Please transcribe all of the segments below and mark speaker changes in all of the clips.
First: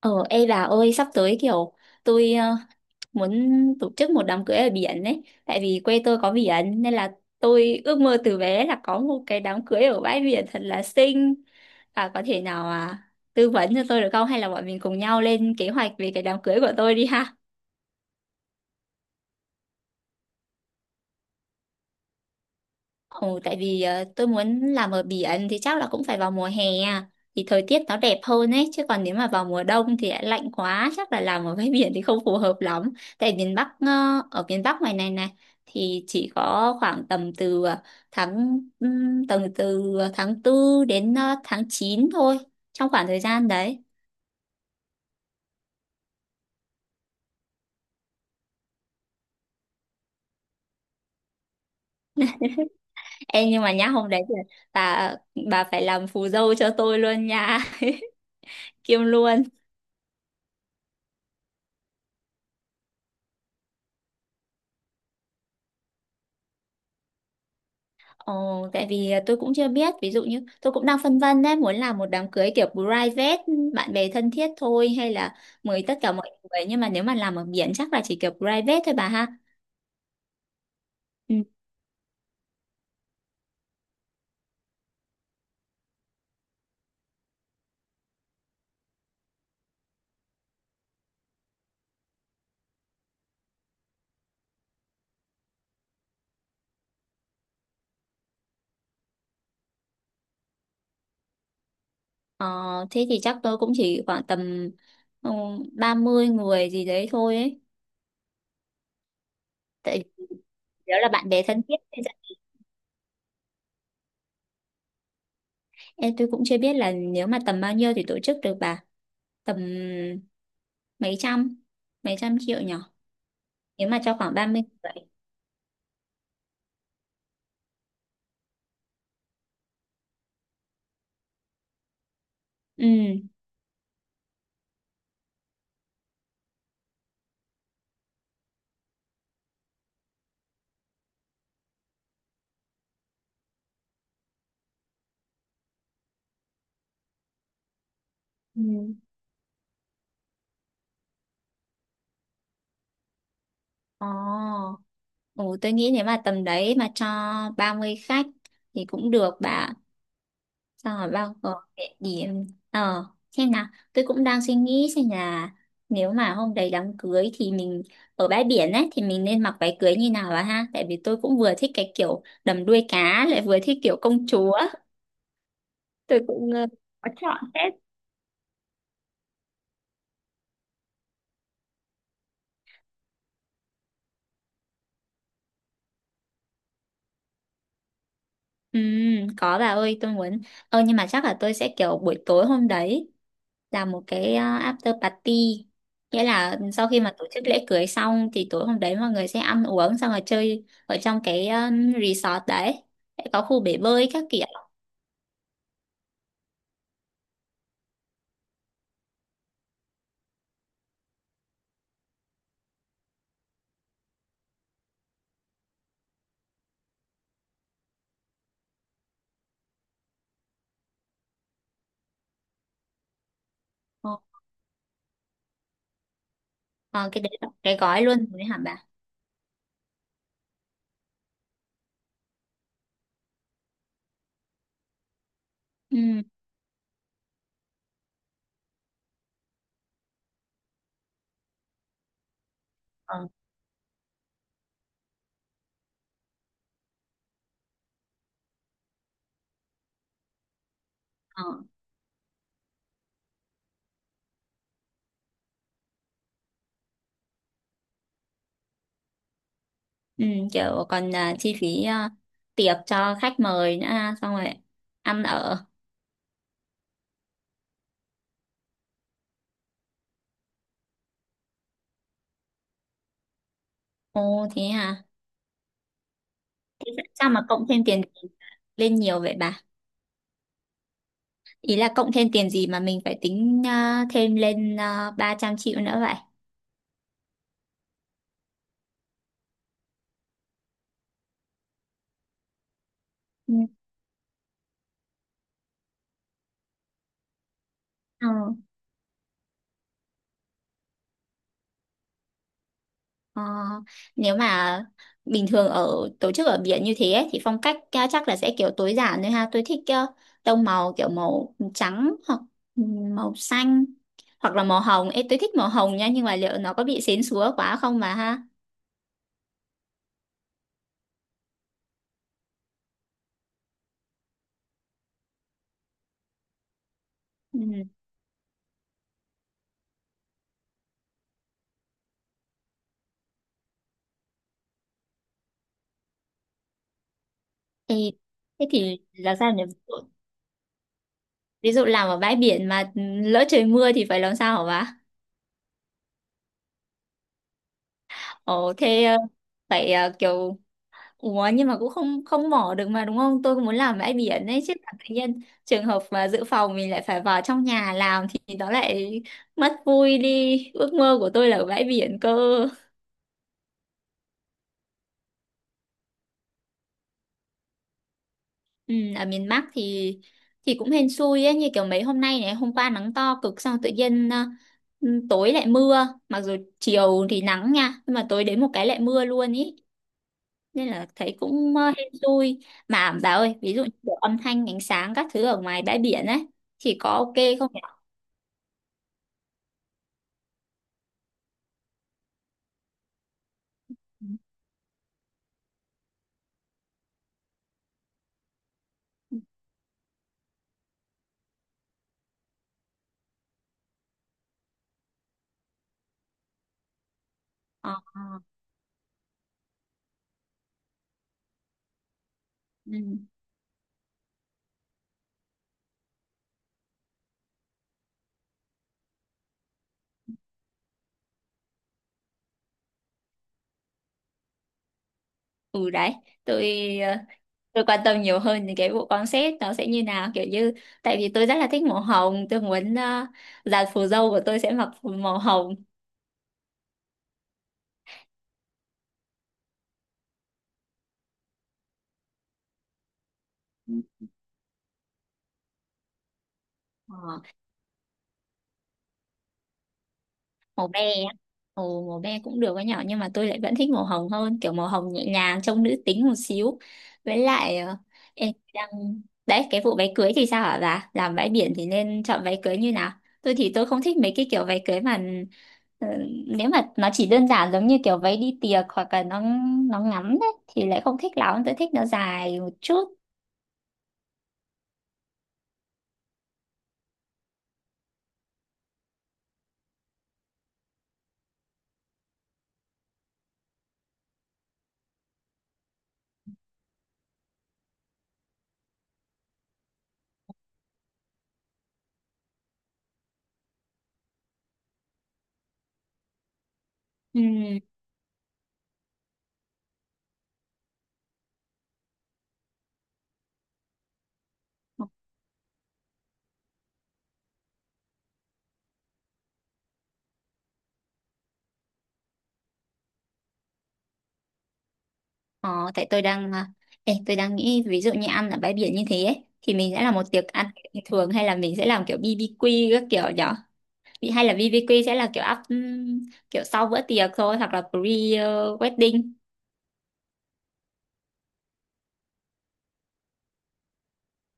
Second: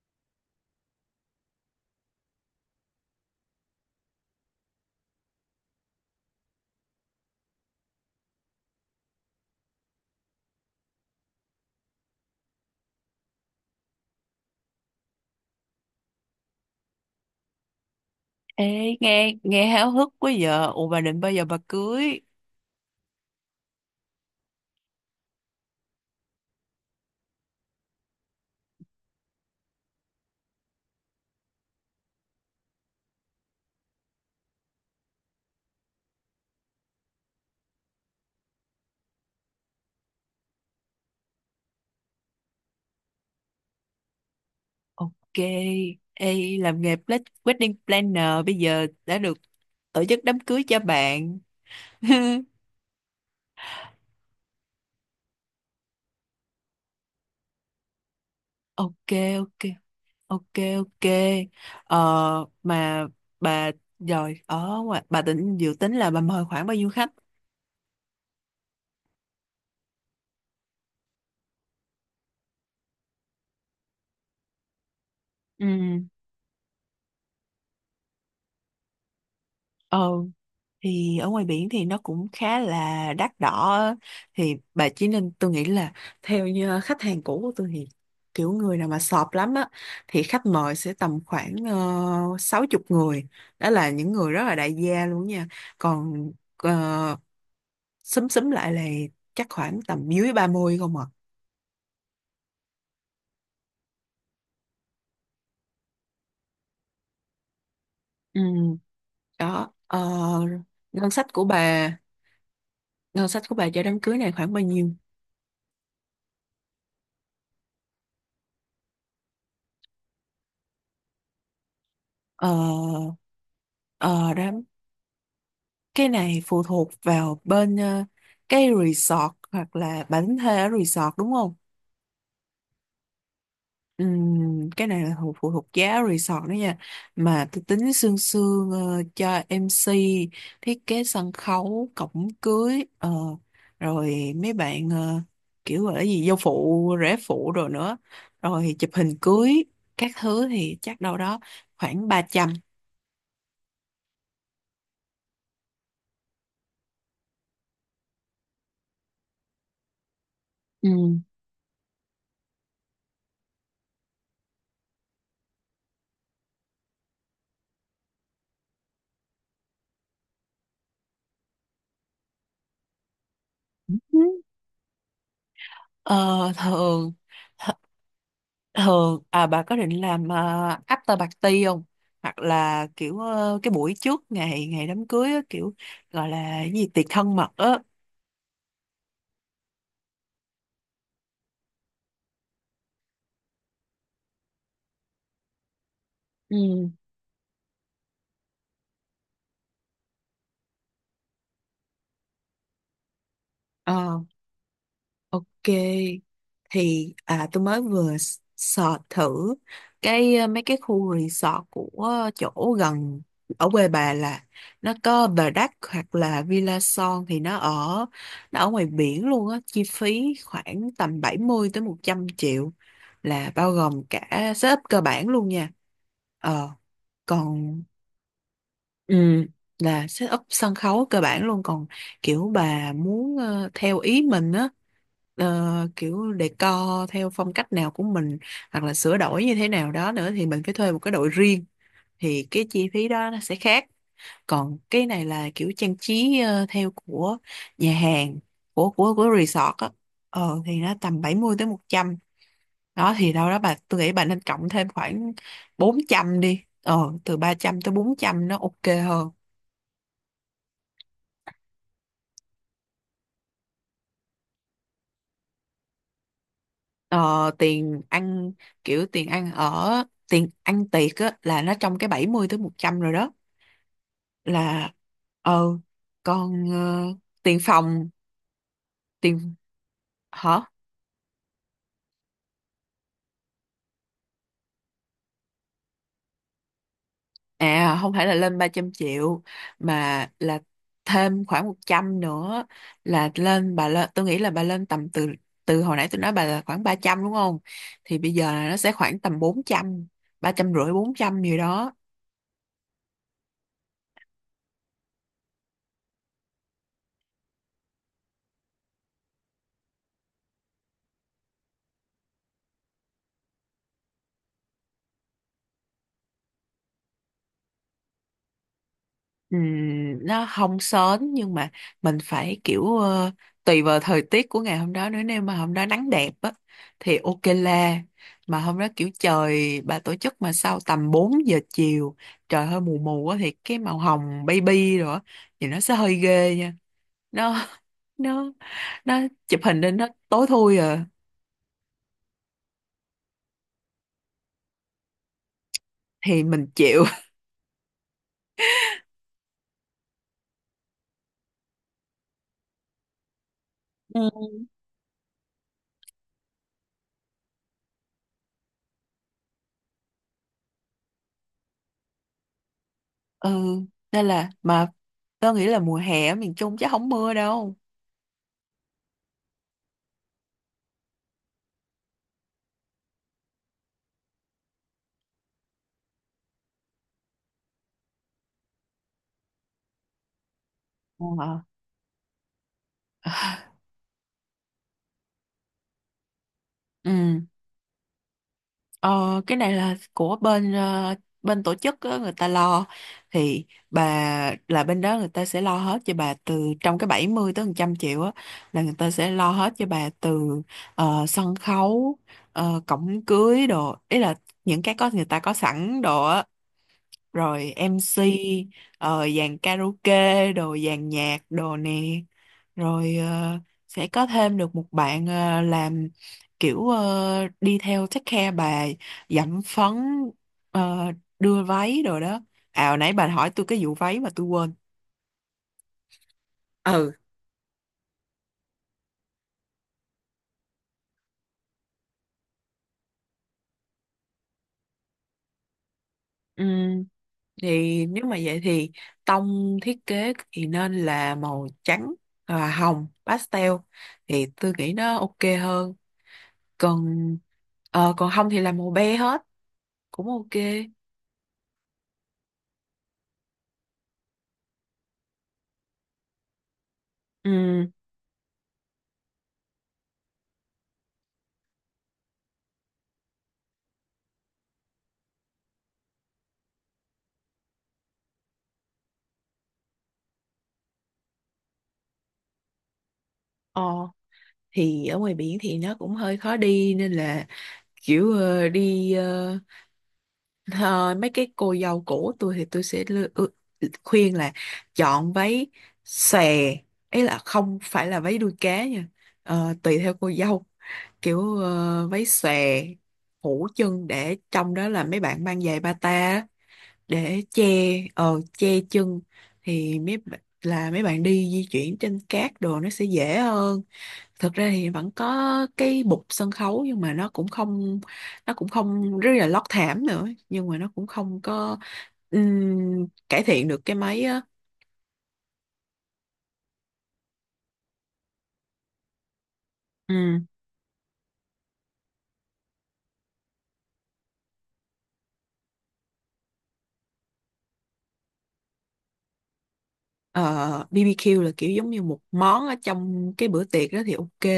Speaker 1: Ờ, ê bà ơi, sắp tới tôi ờ, muốn tổ chức một đám cưới ở biển ấy, tại vì quê tôi có biển nên là tôi ước mơ từ bé là có một cái đám cưới ở bãi biển thật là xinh. Bà có thể tư vấn cho tôi được không? Hay là bọn mình cùng nhau lên kế hoạch về cái đám cưới của tôi đi ha?
Speaker 2: Ê, nghe nghe háo hức quá giờ. Ủa bà định bao giờ bà cưới?
Speaker 1: Tại vì tôi muốn làm ở biển thì chắc là cũng phải vào mùa hè à. Thì thời tiết nó đẹp hơn ấy, chứ còn nếu mà vào mùa đông thì lại lạnh quá, chắc là làm ở bãi biển thì không phù hợp lắm. Tại miền ở miền Bắc ngoài này này thì chỉ có khoảng tầm từ ờ, tháng tầm từ tháng tư đến tháng 9 thôi, trong khoảng thời gian đấy.
Speaker 2: Ok. Ê, làm nghề wedding planner bây giờ đã được tổ chức đám cưới cho bạn.
Speaker 1: Ê, nhưng mà nhá, hôm đấy thì bà ờ, bà phải làm phù dâu cho tôi luôn nha, kiêm
Speaker 2: Ok,
Speaker 1: luôn.
Speaker 2: ok, ok, ok. Ờ, mà bà rồi ở ngoài bà tính dự tính là bà mời khoảng bao nhiêu khách?
Speaker 1: Tại vì tôi cũng chưa biết, ví dụ như tôi cũng đang phân vân đấy, muốn làm một đám cưới kiểu private, bạn bè thân thiết thôi, hay là mời tất cả mọi người. Nhưng mà nếu mà làm ở biển chắc là chỉ kiểu private thôi bà ha.
Speaker 2: Ừ. Thì ở
Speaker 1: Ừ.
Speaker 2: ngoài biển thì nó cũng khá là đắt đỏ á. Thì bà chỉ nên, tôi nghĩ là theo như khách hàng cũ của tôi thì kiểu người nào mà sọp lắm á thì khách mời sẽ tầm khoảng 60 người, đó là những người rất là đại gia luôn nha. Còn ờ, xúm xúm lại là chắc khoảng tầm dưới 30 không à.
Speaker 1: Ờ, thế thì chắc tôi cũng chỉ khoảng tầm ừ, 30 người gì đấy thôi ấy.
Speaker 2: Ừ, đó. Ờ,
Speaker 1: Tại vì đó là
Speaker 2: ngân sách
Speaker 1: bạn bè
Speaker 2: của
Speaker 1: thân thiết,
Speaker 2: bà,
Speaker 1: thì chắc-
Speaker 2: cho đám cưới này khoảng bao nhiêu?
Speaker 1: Ê, tôi cũng chưa biết là nếu mà tầm bao nhiêu thì tổ chức được bà. Tầm mấy trăm, mấy trăm triệu nhỉ?
Speaker 2: Ờ,
Speaker 1: Nếu mà cho
Speaker 2: ờ,
Speaker 1: khoảng ba
Speaker 2: đám
Speaker 1: mươi người.
Speaker 2: cái này phụ thuộc vào bên cái resort hoặc là bản thuê ở resort đúng không?
Speaker 1: Ừ.
Speaker 2: Cái này là phụ thuộc giá resort đó nha. Mà tôi tính sương sương cho MC, thiết kế sân khấu, cổng cưới, rồi mấy bạn kiểu gọi là gì, dâu phụ, rể phụ rồi nữa. Rồi chụp
Speaker 1: Ừ.
Speaker 2: hình cưới, các thứ thì chắc đâu đó khoảng 300.
Speaker 1: Ồ, ồ, tôi nghĩ nếu mà tầm đấy mà cho 30 khách thì cũng được bà. Xong rồi bao gồm địa điểm. Ờ, xem nào, tôi cũng đang suy nghĩ xem là nếu mà hôm đấy đám cưới thì mình ở bãi biển ấy, thì mình nên mặc váy cưới như nào bà ha? Tại vì tôi cũng vừa thích cái kiểu đầm đuôi cá, lại vừa thích kiểu
Speaker 2: Ừ.
Speaker 1: công chúa. Tôi cũng
Speaker 2: Ờ,
Speaker 1: ờ, có
Speaker 2: thường
Speaker 1: chọn hết.
Speaker 2: th- thường à, bà có định làm after party không, hoặc là kiểu cái buổi trước ngày ngày đám cưới á, kiểu gọi là cái gì tiệc thân mật á?
Speaker 1: Ừ, có bà ơi, tôi muốn. Ờ, nhưng mà chắc là tôi sẽ kiểu buổi tối hôm đấy là một cái after party, nghĩa là sau
Speaker 2: Ừ.
Speaker 1: khi mà tổ chức lễ cưới xong thì tối hôm đấy mọi người sẽ ăn uống xong rồi chơi ở trong cái resort đấy, sẽ có khu bể bơi
Speaker 2: ờ
Speaker 1: các kiểu.
Speaker 2: Ok, thì tôi mới vừa search thử cái mấy cái khu resort của chỗ gần ở quê bà, là nó có Bà Đắc hoặc là Villa Son thì nó ở, nó ở ngoài biển luôn á, chi phí khoảng tầm 70 tới 100 triệu, là bao gồm
Speaker 1: Ờ,
Speaker 2: cả setup cơ bản luôn nha. Ờ,
Speaker 1: ờ, cái đấy là cái
Speaker 2: còn
Speaker 1: gói luôn rồi hả bà?
Speaker 2: Ừ, là set up sân khấu cơ bản luôn. Còn kiểu bà muốn theo ý mình á,
Speaker 1: Ừ.
Speaker 2: kiểu decor theo phong cách nào của mình hoặc là sửa đổi như thế nào đó nữa thì mình phải thuê một cái đội riêng, thì cái chi phí
Speaker 1: Ờ,
Speaker 2: đó nó sẽ khác. Còn cái này là kiểu trang trí theo của nhà hàng, của resort á. Thì nó tầm bảy
Speaker 1: ờ.
Speaker 2: mươi tới một trăm. Đó thì đâu đó bà, tôi nghĩ bà nên cộng thêm khoảng 400 đi, từ 300 tới 400 nó ok hơn.
Speaker 1: Ừ. Kiểu còn chi phí tiệc cho khách mời nữa ha, xong rồi ăn ở.
Speaker 2: Ờ, tiền ăn, kiểu tiền ăn ở, tiền ăn tiệc á, là nó trong cái 70 tới 100 rồi đó.
Speaker 1: Ồ thế
Speaker 2: Là
Speaker 1: hả?
Speaker 2: ờ còn
Speaker 1: Thế sao mà
Speaker 2: tiền
Speaker 1: cộng thêm tiền
Speaker 2: phòng,
Speaker 1: lên nhiều vậy
Speaker 2: tiền,
Speaker 1: bà?
Speaker 2: hả?
Speaker 1: Ý là cộng thêm tiền gì mà mình phải tính thêm lên 300 triệu nữa vậy?
Speaker 2: À không phải là lên 300 triệu, mà là thêm khoảng 100 nữa, là
Speaker 1: Ừ.
Speaker 2: lên bà, lên tôi nghĩ là bà lên tầm từ, từ hồi nãy tôi nói bà là khoảng 300 đúng không, thì
Speaker 1: Ờ,
Speaker 2: bây giờ là nó sẽ khoảng tầm 400, 300 rưỡi 400 gì đó.
Speaker 1: ờ, nếu mà bình thường ở tổ chức ở biển như thế ấy, thì phong cách ca- chắc là sẽ kiểu tối giản thôi ha. Tôi thích tông màu kiểu màu trắng hoặc ừ, màu xanh hoặc là màu hồng. Ê, tôi thích màu hồng nha, nhưng mà liệu nó có bị xến xúa quá không mà ha?
Speaker 2: Ừm, nó không sến nhưng mà mình phải kiểu tùy vào thời tiết của ngày hôm đó nữa, nếu mà hôm đó nắng đẹp á thì ok
Speaker 1: Ừ.
Speaker 2: la. Mà hôm đó kiểu trời bà tổ chức mà sau tầm 4 giờ chiều, trời hơi mù mù á thì cái màu hồng baby rồi á thì nó sẽ hơi ghê nha. nó
Speaker 1: Ê,
Speaker 2: nó
Speaker 1: thế thì
Speaker 2: nó
Speaker 1: làm sao
Speaker 2: chụp
Speaker 1: nhỉ? Ví
Speaker 2: hình
Speaker 1: dụ,
Speaker 2: lên nó tối thui à.
Speaker 1: ví dụ làm ở bãi biển mà lỡ trời mưa thì phải làm sao hả bà?
Speaker 2: Thì mình chịu.
Speaker 1: Ồ, thế ờ, phải ờ, kiểu Ủa, nhưng mà cũng không không mỏ được mà đúng không? Tôi cũng muốn làm bãi
Speaker 2: Ừ.
Speaker 1: biển ấy chứ, là tự nhiên trường hợp mà dự phòng mình lại phải vào trong nhà làm thì nó lại mất vui đi. Ước mơ của tôi là ở bãi biển cơ.
Speaker 2: ừ Nên là, mà tớ nghĩ là mùa hè ở miền Trung chắc không mưa đâu.
Speaker 1: Ừ, ở miền Bắc thì cũng hên xui ấy, như kiểu mấy hôm nay này, hôm qua nắng to cực, xong tự nhiên tối lại mưa, mặc dù chiều thì nắng nha, nhưng mà tối đến một cái lại mưa luôn ý, nên là thấy
Speaker 2: Ờ.
Speaker 1: cũng hên xui. Mà bà ơi, ví dụ như kiểu âm thanh ánh sáng các thứ ở ngoài bãi biển ấy thì có
Speaker 2: Ừ.
Speaker 1: ok không nhỉ?
Speaker 2: Ờ, cái này là của bên bên tổ chức á, người ta lo. Thì bà, là bên đó người ta sẽ lo hết cho bà từ trong cái 70 tới 100 triệu á, là người ta sẽ lo hết cho bà từ sân khấu, cổng cưới đồ, ý là những cái có người ta có sẵn đồ á, rồi
Speaker 1: Ờ.
Speaker 2: MC, dàn karaoke đồ, dàn nhạc đồ nè, rồi
Speaker 1: Ừ.
Speaker 2: sẽ có thêm được một bạn làm kiểu đi theo take care bà, dặm phấn, ờ, đưa váy rồi đó. À hồi nãy bà hỏi tôi cái vụ váy mà tôi quên.
Speaker 1: Ừ đấy, tôi
Speaker 2: Ừ.
Speaker 1: ờ, tôi quan tâm nhiều hơn đến cái bộ concept nó sẽ như nào, kiểu như tại vì tôi rất là thích màu hồng, tôi muốn dàn phù dâu của tôi sẽ mặc phù màu hồng.
Speaker 2: Ừm, thì nếu mà vậy thì tông thiết kế thì nên là màu trắng và hồng pastel, thì tôi nghĩ nó ok hơn. còn
Speaker 1: Ờ.
Speaker 2: còn không thì làm màu be hết cũng ok.
Speaker 1: Màu be á. Ồ, màu be cũng được với nhỏ, nhưng mà tôi lại vẫn thích màu hồng hơn, kiểu màu hồng nhẹ nhàng trông nữ tính một xíu. Với lại
Speaker 2: Ừ.
Speaker 1: ờ, em đang đấy, cái vụ váy cưới thì sao hả bà, làm bãi biển thì nên chọn váy cưới như nào? Tôi thì tôi không thích mấy cái kiểu váy cưới mà ờ, nếu mà nó chỉ đơn giản giống như kiểu váy đi tiệc, hoặc là nó ngắn đấy thì lại không thích lắm, tôi thích nó dài một chút.
Speaker 2: Ờ. Thì ở ngoài biển thì nó cũng hơi khó đi nên là kiểu mấy cái cô dâu cũ tôi thì tôi sẽ khuyên là chọn váy xòe, ấy là không phải là váy đuôi cá nha. Ờ, tùy theo cô dâu, kiểu váy xòe phủ chân, để trong đó là mấy bạn mang giày bata á,
Speaker 1: Ừ.
Speaker 2: để che che chân, thì là mấy bạn đi di chuyển trên cát đồ nó sẽ dễ hơn. Thực ra thì vẫn có cái bục sân khấu nhưng mà nó cũng không, nó cũng không, rất là lót thảm nữa nhưng mà nó cũng không có cải thiện được cái mấy á.
Speaker 1: Ờ, tại tôi đang nghĩ ví dụ như ăn ở bãi biển như thế ấy, thì mình sẽ là một tiệc
Speaker 2: Ừm,
Speaker 1: ăn kiểu bình thường hay là mình sẽ làm kiểu BBQ các kiểu nhở? Bị- hay là BBQ sẽ là kiểu up, kiểu sau bữa tiệc thôi hoặc là pre wedding.
Speaker 2: ờ, BBQ là kiểu giống như một món ở trong cái bữa tiệc đó thì ok.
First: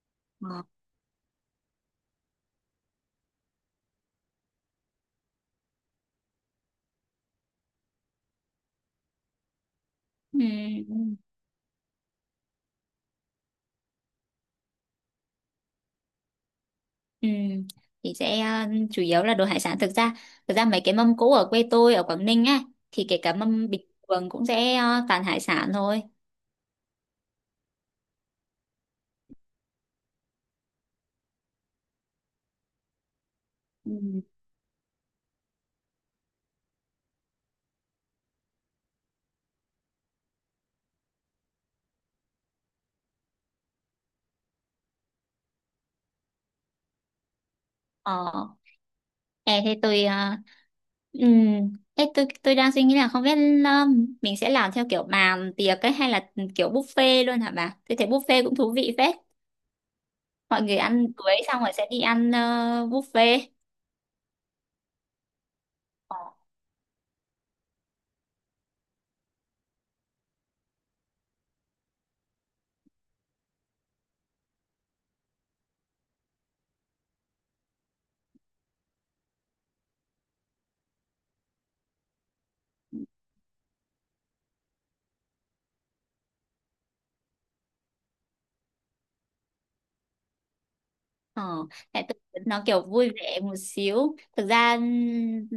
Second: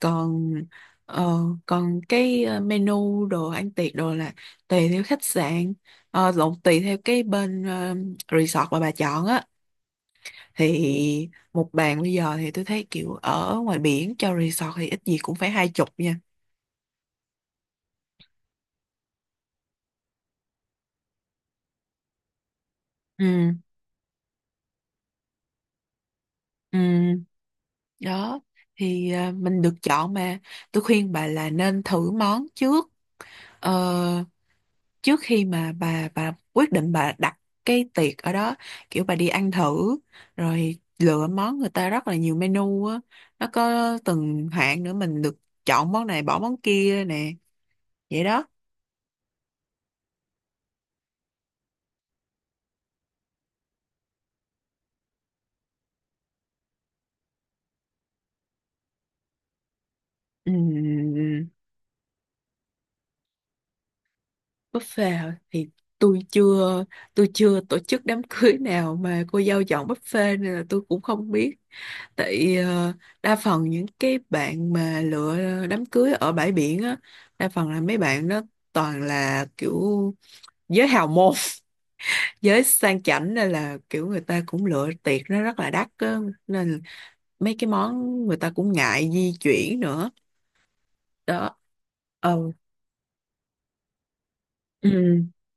Speaker 2: còn
Speaker 1: Ờ.
Speaker 2: ờ, còn cái menu đồ ăn tiệc đồ là tùy theo khách sạn, lộn tùy theo cái bên resort mà bà chọn á.
Speaker 1: Ừm,
Speaker 2: Thì một bàn bây giờ thì tôi thấy kiểu ở ngoài biển cho resort thì ít gì cũng phải 20 nha.
Speaker 1: ừm. Thì sẽ chủ yếu là đồ hải sản, thực ra mấy cái mâm cỗ ở quê tôi ở Quảng Ninh á, thì kể cả
Speaker 2: Ừ.
Speaker 1: mâm bình thường cũng sẽ toàn hải sản thôi.
Speaker 2: Ừ. Đó, thì mình được chọn mà, tôi khuyên bà là nên thử món trước.
Speaker 1: Ừm.
Speaker 2: Ờ, trước khi mà bà quyết định bà đặt cái tiệc ở đó, kiểu bà đi ăn thử rồi lựa món, người ta rất là nhiều menu á, nó có từng hạng nữa, mình được chọn món này bỏ món kia nè. Vậy đó.
Speaker 1: Ờ. Ê, thế tôi ờ, ê, tôi đang suy nghĩ là không biết ờ, mình sẽ làm theo kiểu bàn tiệc ấy hay là kiểu buffet luôn hả bà? Tôi thấy buffet cũng thú vị phết. Mọi người ăn cưới
Speaker 2: Ừm,
Speaker 1: xong rồi sẽ đi ăn buffet.
Speaker 2: buffet hả? Thì
Speaker 1: Ờ,
Speaker 2: tôi chưa tôi chưa tổ chức đám cưới nào mà cô dâu chọn buffet nên là tôi cũng không biết. Tại đa phần những cái bạn mà lựa đám cưới ở bãi biển á, đa phần là mấy bạn đó toàn là kiểu giới hào môn giới sang chảnh nên là kiểu người ta cũng lựa tiệc nó rất là đắt á. Nên mấy cái món người ta cũng ngại di chuyển nữa.
Speaker 1: ờ,
Speaker 2: Đó.
Speaker 1: tại
Speaker 2: Ờ.
Speaker 1: tôi nó kiểu vui vẻ một xíu. Thực ra
Speaker 2: Ừ,
Speaker 1: ừm,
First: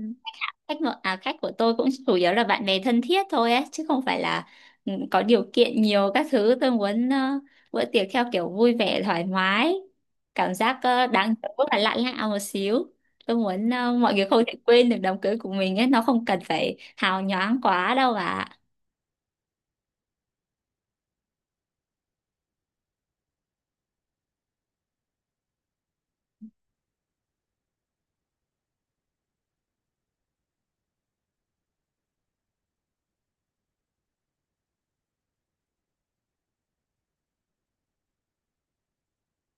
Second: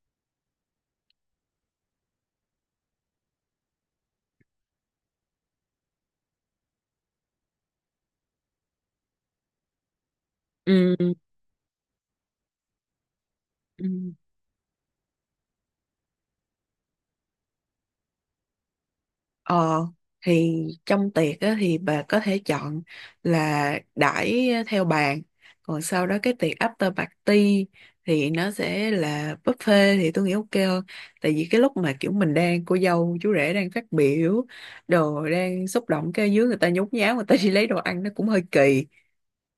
Speaker 1: khách ngợ à, khách của tôi cũng chủ yếu là bạn bè thân thiết thôi ấy, chứ không phải là ừ, có điều kiện nhiều các thứ. Tôi muốn bữa tiệc theo kiểu vui vẻ thoải mái, cảm giác
Speaker 2: ừ,
Speaker 1: ờ, đáng rất là lạ lạ một xíu. Tôi muốn
Speaker 2: ừ.
Speaker 1: ờ, mọi người không thể quên được đám cưới của mình ấy, nó không cần phải hào nhoáng quá đâu bà ạ.
Speaker 2: Ờ, thì trong tiệc á, thì bà có thể chọn là đãi theo bàn, còn sau đó cái tiệc after party thì nó sẽ là buffet, thì tôi nghĩ ok hơn. Tại vì cái lúc mà kiểu mình đang cô dâu chú rể đang phát biểu đồ, đang xúc động, cái dưới người ta nhốn nháo người ta đi lấy đồ ăn nó cũng hơi kỳ.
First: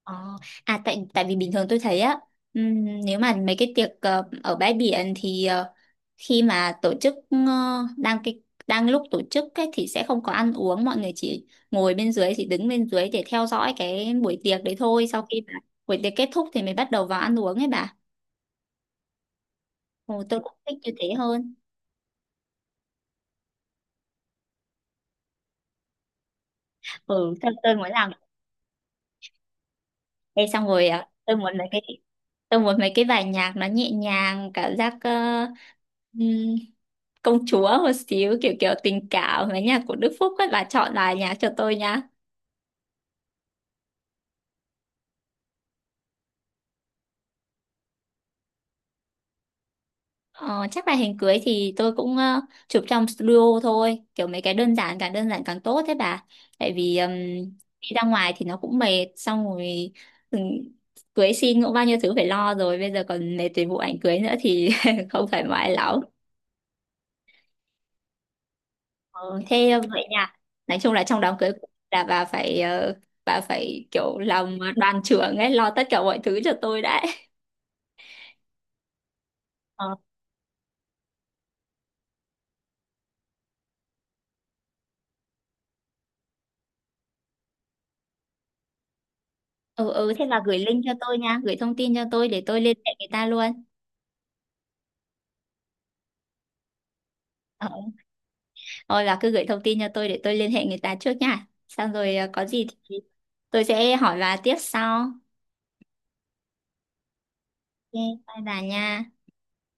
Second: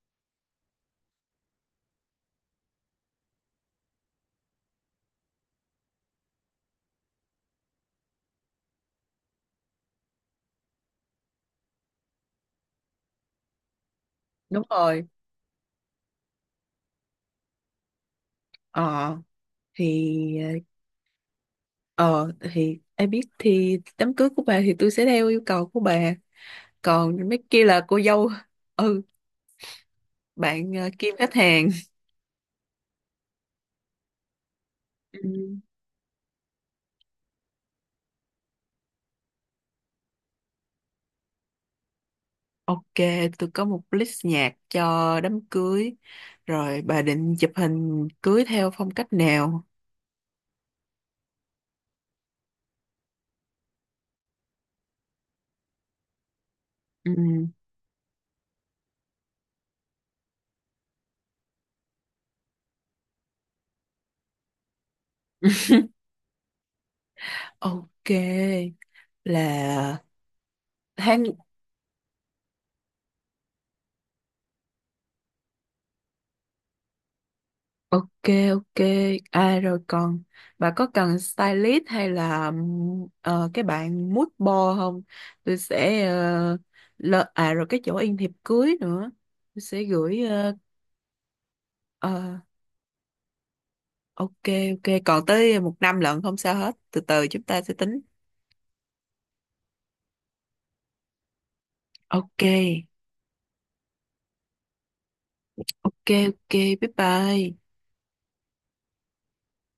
Speaker 1: Ờ, à tại tại vì bình thường tôi thấy á, nếu mà mấy cái tiệc ở bãi biển thì khi mà tổ chức ờ, đang cái đang lúc tổ chức ấy, thì sẽ không có ăn uống, mọi người chỉ ngồi bên dưới, chỉ đứng bên dưới để theo dõi cái buổi
Speaker 2: Đúng
Speaker 1: tiệc đấy
Speaker 2: rồi.
Speaker 1: thôi, sau khi mà buổi tiệc kết thúc thì mới bắt đầu vào ăn uống ấy bà.
Speaker 2: ờ thì
Speaker 1: Ồ, tôi cũng thích như thế hơn.
Speaker 2: ờ thì ai biết, thì đám cưới của bà thì tôi sẽ theo yêu cầu của bà, còn mấy kia
Speaker 1: Tôi
Speaker 2: là
Speaker 1: muốn
Speaker 2: cô
Speaker 1: làm.
Speaker 2: dâu. Ừ,
Speaker 1: Ê, xong
Speaker 2: bạn
Speaker 1: rồi à,
Speaker 2: kiếm khách
Speaker 1: tôi muốn mấy
Speaker 2: hàng.
Speaker 1: cái tôi muốn mấy cái bài nhạc nó nhẹ nhàng, cảm giác
Speaker 2: Ừ.
Speaker 1: công chúa một xíu, kiểu kiểu tình cảm, mấy nhạc của Đức Phúc ấy, bà chọn là nhạc cho tôi nhá.
Speaker 2: Ok, tôi có một list nhạc cho đám cưới. Rồi bà định chụp hình cưới theo phong cách nào?
Speaker 1: Ờ, chắc là hình cưới thì tôi cũng chụp trong studio thôi, kiểu mấy cái đơn giản càng tốt thế bà. Tại vì
Speaker 2: Ừ.
Speaker 1: đi ra ngoài thì nó cũng mệt, xong rồi ừm, cưới xin cũng bao nhiêu thứ phải lo rồi, bây giờ còn mệt về vụ ảnh cưới nữa thì không thoải mái lắm.
Speaker 2: Ok.
Speaker 1: Ờ, thế
Speaker 2: Là
Speaker 1: vậy nha, nói chung là trong
Speaker 2: tháng,
Speaker 1: đám cưới của- là bà phải kiểu làm đoàn trưởng ấy, lo tất cả mọi thứ cho tôi đấy.
Speaker 2: ok ok. À rồi
Speaker 1: Ờ.
Speaker 2: còn bà có cần stylist hay là cái bạn mood board không? Tôi sẽ à rồi cái chỗ in thiệp cưới nữa. Tôi sẽ
Speaker 1: Ừ ừ,
Speaker 2: gửi
Speaker 1: thế bà gửi link cho tôi nha, gửi thông tin cho
Speaker 2: ờ,
Speaker 1: tôi để tôi liên hệ người ta luôn.
Speaker 2: ok ok. Còn tới một năm lận không sao hết, từ từ chúng ta
Speaker 1: Ờ.
Speaker 2: sẽ tính.
Speaker 1: Thôi bà cứ gửi thông tin cho tôi để tôi liên hệ người ta trước nha, xong rồi có gì
Speaker 2: Ok
Speaker 1: thì tôi sẽ hỏi bà tiếp sau.
Speaker 2: ok. ok bye bye.
Speaker 1: Ok, bye bà nha.